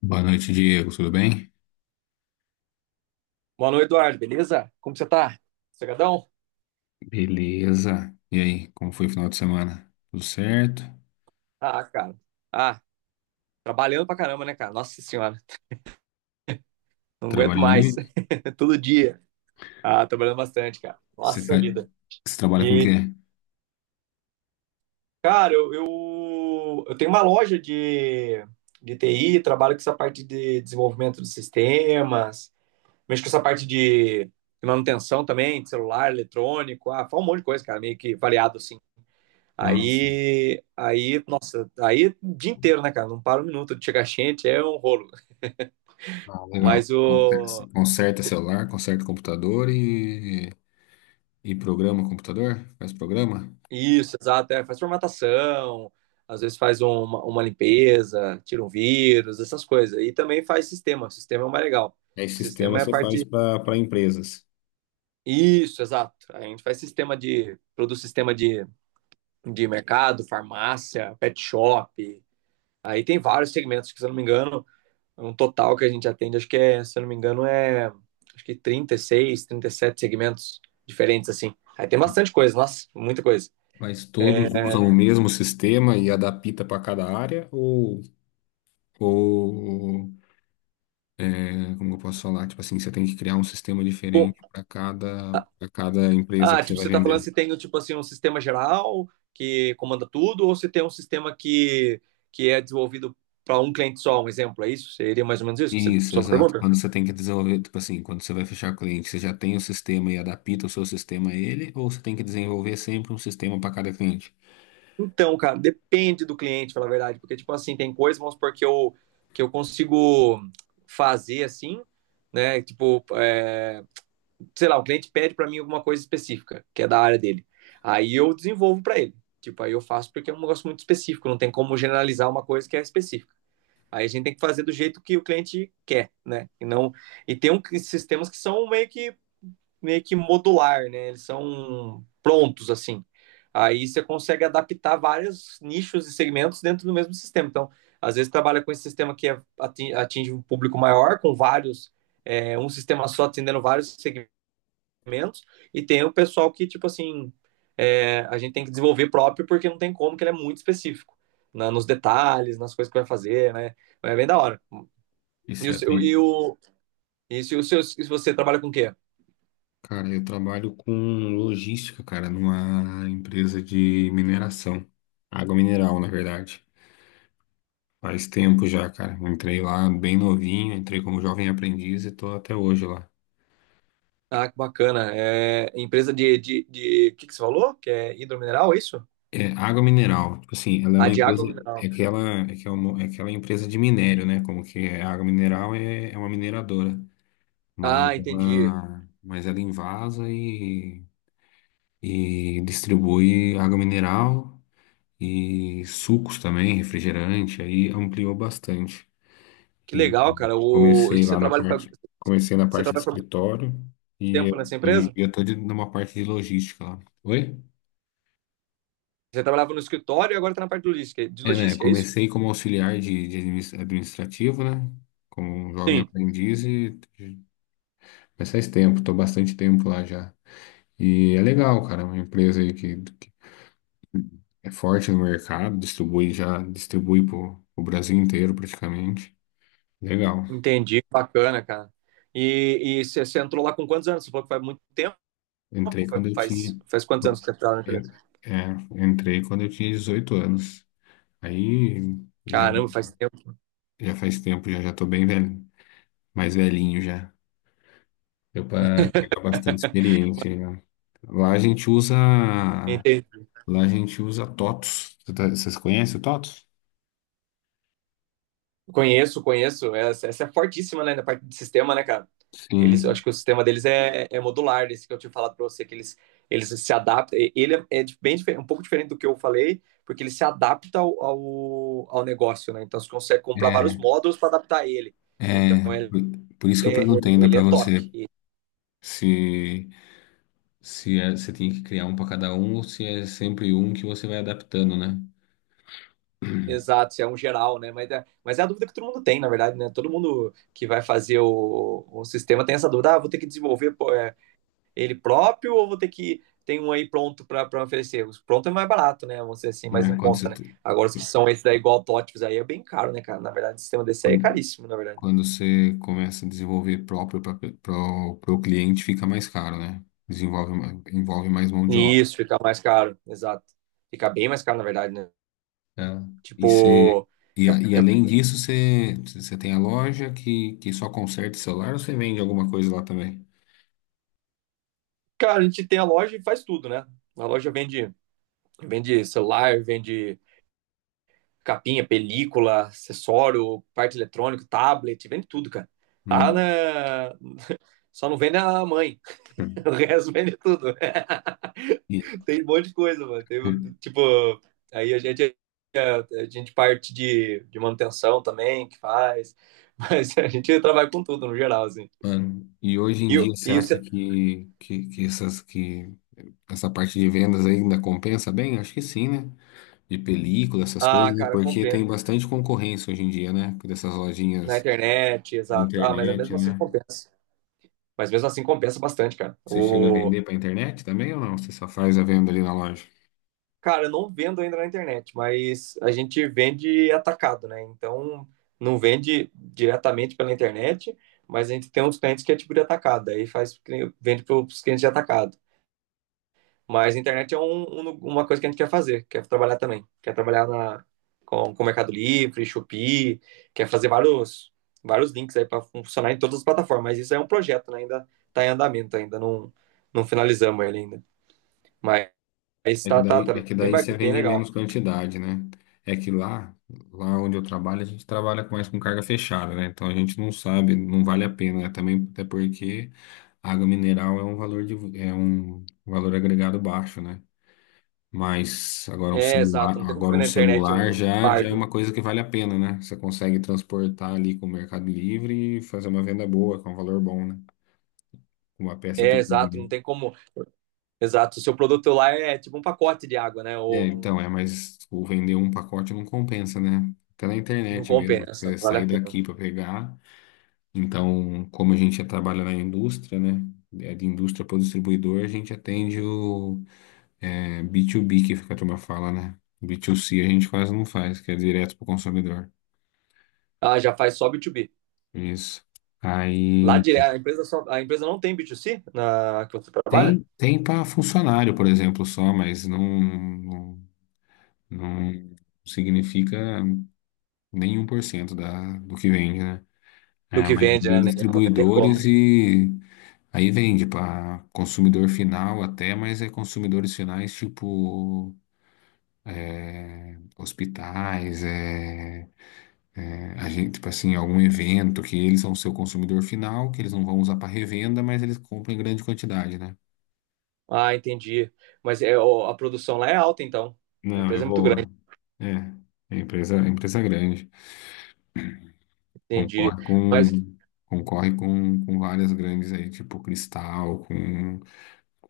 Boa noite, Diego. Tudo bem? Boa noite, Eduardo, beleza? Como você tá? Sossegadão? Beleza. E aí, como foi o final de semana? Tudo certo? Ah, cara. Ah, trabalhando pra caramba, né, cara? Nossa senhora, não aguento Trabalhando mais. muito? Todo dia. Ah, trabalhando bastante, cara. Você, fa... Nossa vida. Você trabalha com o E, quê? cara, eu tenho uma loja de TI, trabalho com essa parte de desenvolvimento de sistemas, mexo com essa parte de manutenção também, de celular, eletrônico, ah, faz um monte de coisa, cara, meio que variado, assim. Nossa. Aí, nossa, aí o dia inteiro, né, cara? Não para um minuto de chegar gente, é um rolo. Ah, legal. Mas o. Conserta celular, conserta computador e programa computador? Faz programa? Isso, exato, é, faz formatação, às vezes faz uma limpeza, tira um vírus, essas coisas. E também faz sistema, sistema é o mais legal. É esse sistema Sistema é a você faz parte. para empresas. Isso, exato. A gente faz sistema de. Produz sistema de mercado, farmácia, pet shop. Aí tem vários segmentos, que, se eu não me engano, um total que a gente atende, acho que é, se eu não me engano, é acho que 36, sete segmentos diferentes, assim. Aí tem bastante coisa, nossa, muita coisa. Mas todos É, usam o mesmo sistema e adapta para cada área? Ou, né? Como eu posso falar? Tipo assim, você tem que criar um sistema bom, diferente para cada, ah, para cada empresa que você tipo, vai você tá falando vender. se tem, tipo assim, um sistema geral que comanda tudo, ou se tem um sistema que é desenvolvido para um cliente só, um exemplo, é isso? Seria mais ou menos isso que você Isso, só exato. pergunta? Quando você tem que desenvolver, tipo assim, quando você vai fechar cliente, você já tem o sistema e adapta o seu sistema a ele, ou você tem que desenvolver sempre um sistema para cada cliente? Então, cara, depende do cliente, pela verdade, porque, tipo assim, tem coisas, vamos supor, que eu consigo fazer, assim, né, tipo, é, sei lá, o cliente pede para mim alguma coisa específica, que é da área dele. Aí eu desenvolvo para ele. Tipo, aí eu faço porque é um negócio muito específico, não tem como generalizar uma coisa que é específica. Aí a gente tem que fazer do jeito que o cliente quer, né? E não e tem um, sistemas que são meio que modular, né? Eles são prontos assim. Aí você consegue adaptar vários nichos e segmentos dentro do mesmo sistema. Então, às vezes trabalha com esse sistema que é, atinge um público maior, com vários, é, um sistema só atendendo vários segmentos menos, e tem o pessoal que, tipo assim, é, a gente tem que desenvolver próprio porque não tem como, que ele é muito específico nos detalhes, nas coisas que vai fazer, né? É bem da hora. E Isso o é, seu, e tem. o, se você trabalha com o quê? Cara, eu trabalho com logística, cara, numa empresa de mineração, água mineral, na verdade. Faz tempo já, cara. Eu entrei lá bem novinho, entrei como jovem aprendiz e tô até hoje lá. Ah, que bacana. É empresa de. O que que você falou? Que é hidromineral, é isso? É, água mineral, tipo assim, ela é Ah, uma de empresa, água é mineral. que ela, é que é uma, é que ela é empresa de minério, né? Como que é, a água mineral é uma mineradora, mas Ah, entendi. ela, mas ela invasa e distribui água mineral e sucos também, refrigerante, aí ampliou bastante. Que E legal, cara. O... e Você trabalha, fa- comecei na você parte de trabalha por muito escritório e tempo nessa hoje em empresa? dia estou numa parte de logística lá. Oi? Você trabalhava no escritório e agora tá na parte de logística, É, né? É isso? Comecei como auxiliar de administrativo, né? Como um jovem Sim. aprendiz e mas faz tempo, tô bastante tempo lá já. E é legal, cara, é uma empresa aí que é forte no mercado, distribui pro Brasil inteiro praticamente. Legal. Entendi, bacana, cara. E você entrou lá com quantos anos? Você falou que faz muito tempo, Entrei quando faz, eu faz, tinha, faz quantos anos que você entrou lá na en- empresa? é, entrei quando eu tinha 18 anos. Aí já, Caramba, faz tempo. já faz tempo, já tô bem velho, mais velhinho já. Deu para pegar bastante experiência, né? Lá a gente usa, Entendi. lá a gente usa TOTS. Vocês conhecem o TOTS? Conheço, conheço. Essa é fortíssima, né, na parte de sistema, né, cara? Eu acho Sim. que o sistema deles é modular, esse que eu tinha falado pra você, que eles se adaptam. Ele é um pouco diferente do que eu falei, porque ele se adapta ao negócio, né? Então você consegue comprar vários É, módulos para adaptar ele. Então é, é por isso que eu é, ele é, perguntei ainda ele para é top. você E- se se você tem que criar um para cada um ou se é sempre um que você vai adaptando, né? exato, isso é um geral, né? Mas é a dúvida que todo mundo tem, na verdade, né? Todo mundo que vai fazer o sistema tem essa dúvida: ah, vou ter que desenvolver pô, ele próprio ou vou ter que. Tem um aí pronto para oferecer. Os pronto é mais barato, né? Vamos dizer assim, mais em É, conta, né? Agora, os que são esses daí, igual autótipos, aí é bem caro, né, cara? Na verdade, o sistema desse aí é quando, caríssimo, na verdade. quando você começa a desenvolver próprio para o cliente, fica mais caro, né? Envolve mais mão de obra, Isso, fica mais caro, exato. Fica bem mais caro, na verdade, né? né? E, Tipo, é- além disso, você tem a loja que só conserta celular ou você vende alguma coisa lá também? cara, a gente tem a loja e faz tudo, né? A loja vende vende celular, vende capinha, película, acessório, parte eletrônica, tablet, vende tudo, cara. Lá Hum. na... Só não vende a mãe. O resto vende tudo. E, Tem um monte de coisa, mano. Tem, um, tipo, aí a gente parte de manutenção também, que faz. Mas a gente trabalha com tudo, no geral, assim. mano, hoje em E, dia você e acha você... que essa parte de vendas ainda compensa bem? Acho que sim, né? De película, essas Ah, coisas, né? cara, Porque tem compensa. bastante concorrência hoje em dia, né? Dessas Na lojinhas internet, de exato. Ah, mas internet, mesmo assim né? compensa. Mas mesmo assim compensa bastante, cara. Você chega a O vender para internet também ou não? Você só faz a venda ali na loja? Cara, eu não vendo ainda na internet, mas a gente vende atacado, né? Então, não vende diretamente pela internet, mas a gente tem uns clientes que é tipo de atacado, aí faz, vende para os clientes de atacado. Mas a internet é uma coisa que a gente quer fazer, quer trabalhar também. Quer trabalhar na, com Mercado Livre, Shopee, quer fazer vários, vários links aí para funcionar em todas as plataformas. Mas isso é um projeto, né? Ainda está em andamento, ainda não, não finalizamos ele ainda. Mas É que está tá, daí, tá é tá que bem, daí você bem vende legal. menos quantidade, né? É que lá onde eu trabalho, a gente trabalha mais com carga fechada, né? Então a gente não sabe, não vale a pena, né? Também até porque água mineral é um valor agregado baixo, né? Mas agora um É, celular, exato, não tem como você agora um vender na internet celular um já é uma fardo. coisa que vale a pena, né? Você consegue transportar ali com o Mercado Livre e fazer uma venda boa, com um valor bom, né? Com uma peça É, pequena, exato, não né? tem como. Exato, o seu produto lá é tipo um pacote de água, né? É, Ou então, é, não, mas tipo, vender um pacote não compensa, né? Até na não internet mesmo, compensa, não você vale sair a pena. daqui para pegar. Então, como a gente já trabalha na indústria, né? É de indústria para o distribuidor, a gente atende o B2B, que fica a turma fala, né? B2C a gente quase não faz, que é direto para o consumidor. Ah, já faz só B2B. Isso. Lá Aí dire- a empresa só, a empresa não tem B2C na que você trabalha? tem para funcionário, por exemplo, só, mas não, não significa nem 1% do que vende, né? Do É, a que vende, maioria é né? Não tem distribuidores como. e aí vende para consumidor final até, mas é consumidores finais tipo hospitais, a gente, tipo assim, algum evento que eles são seu consumidor final, que eles não vão usar para revenda, mas eles compram em grande quantidade, né? Ah, entendi. Mas é, ó, a produção lá é alta, então. A Não, é empresa é muito grande, boa. É, é empresa grande. entendi. Concorre Mas com, concorre com várias grandes aí, tipo Cristal, com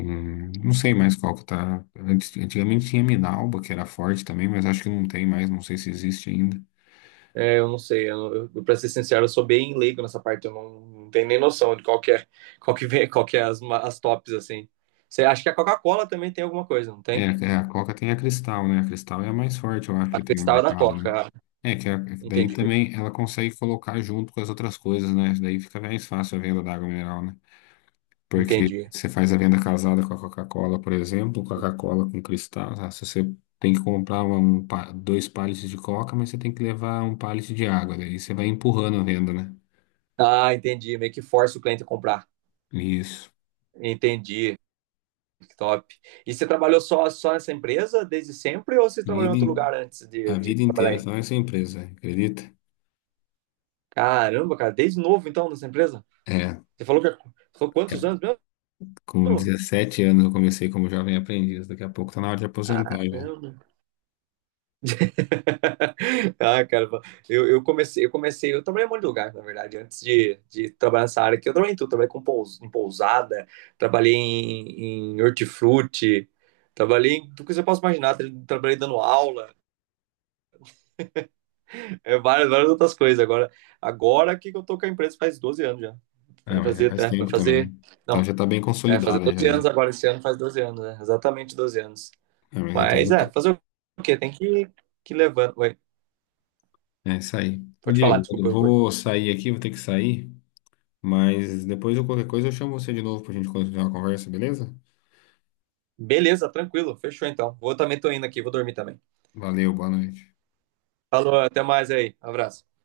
Não sei mais qual que tá. Antigamente tinha Minalba, que era forte também, mas acho que não tem mais, não sei se existe ainda. É, eu não sei, pra ser sincero, eu sou bem leigo nessa parte, eu não, não tenho nem noção de qual que é, qual que vem, qual que é as tops, assim. Você acha que a Coca-Cola também tem alguma coisa, não É, tem? é, a Coca tem a Cristal, né? A Cristal é a mais forte, eu acho A que tem no Cristal é da mercado, né? Coca, ah, É que daí entendi, também ela consegue colocar junto com as outras coisas, né? Daí fica mais fácil a venda da água mineral, né? Porque entendi. você faz a venda casada com a Coca-Cola, por exemplo, Coca-Cola com Cristal, tá? Se você tem que comprar dois pallets de Coca, mas você tem que levar um pallet de água, daí você vai empurrando a venda, né? Ah, entendi, meio que força o cliente a comprar. Isso. Entendi, que top. E você trabalhou só nessa empresa desde sempre ou você trabalhou em Vida outro lugar in- antes de, a de vida trabalhar inteira aí? só nessa empresa, acredita? Caramba, cara, desde novo então nessa empresa? É, Você falou que falou quantos ca- anos com mesmo? 17 anos eu comecei como jovem aprendiz, daqui a pouco tá na hora de aposentar Caramba. já. Ah, cara, eu trabalhei em um monte de lugar, na verdade, antes de trabalhar nessa área aqui, eu trabalhei em tudo, trabalhei em pousada, trabalhei em hortifruti, trabalhei em tudo que você possa imaginar, trabalhei dando aula, é, várias, várias outras coisas, agora que eu tô com a empresa faz 12 anos já, Ah, vai mas já fazer faz até, vai tempo fazer, também. Então não, já tá bem fazer consolidada já 12 anos aí. agora, esse ano faz 12 anos, né, exatamente 12 anos, Ah, mas então mas já é, tá. fazer o quê, tem que levando, Oi, É isso aí. Ô pode falar, Diego, eu desculpa, eu cortei. vou sair aqui, vou ter que sair, mas depois de qualquer coisa eu chamo você de novo pra gente continuar a conversa, beleza? Beleza, tranquilo. Fechou então. Vou também tô indo aqui, vou dormir também. Valeu, boa noite. Falou, até mais aí. Abraço.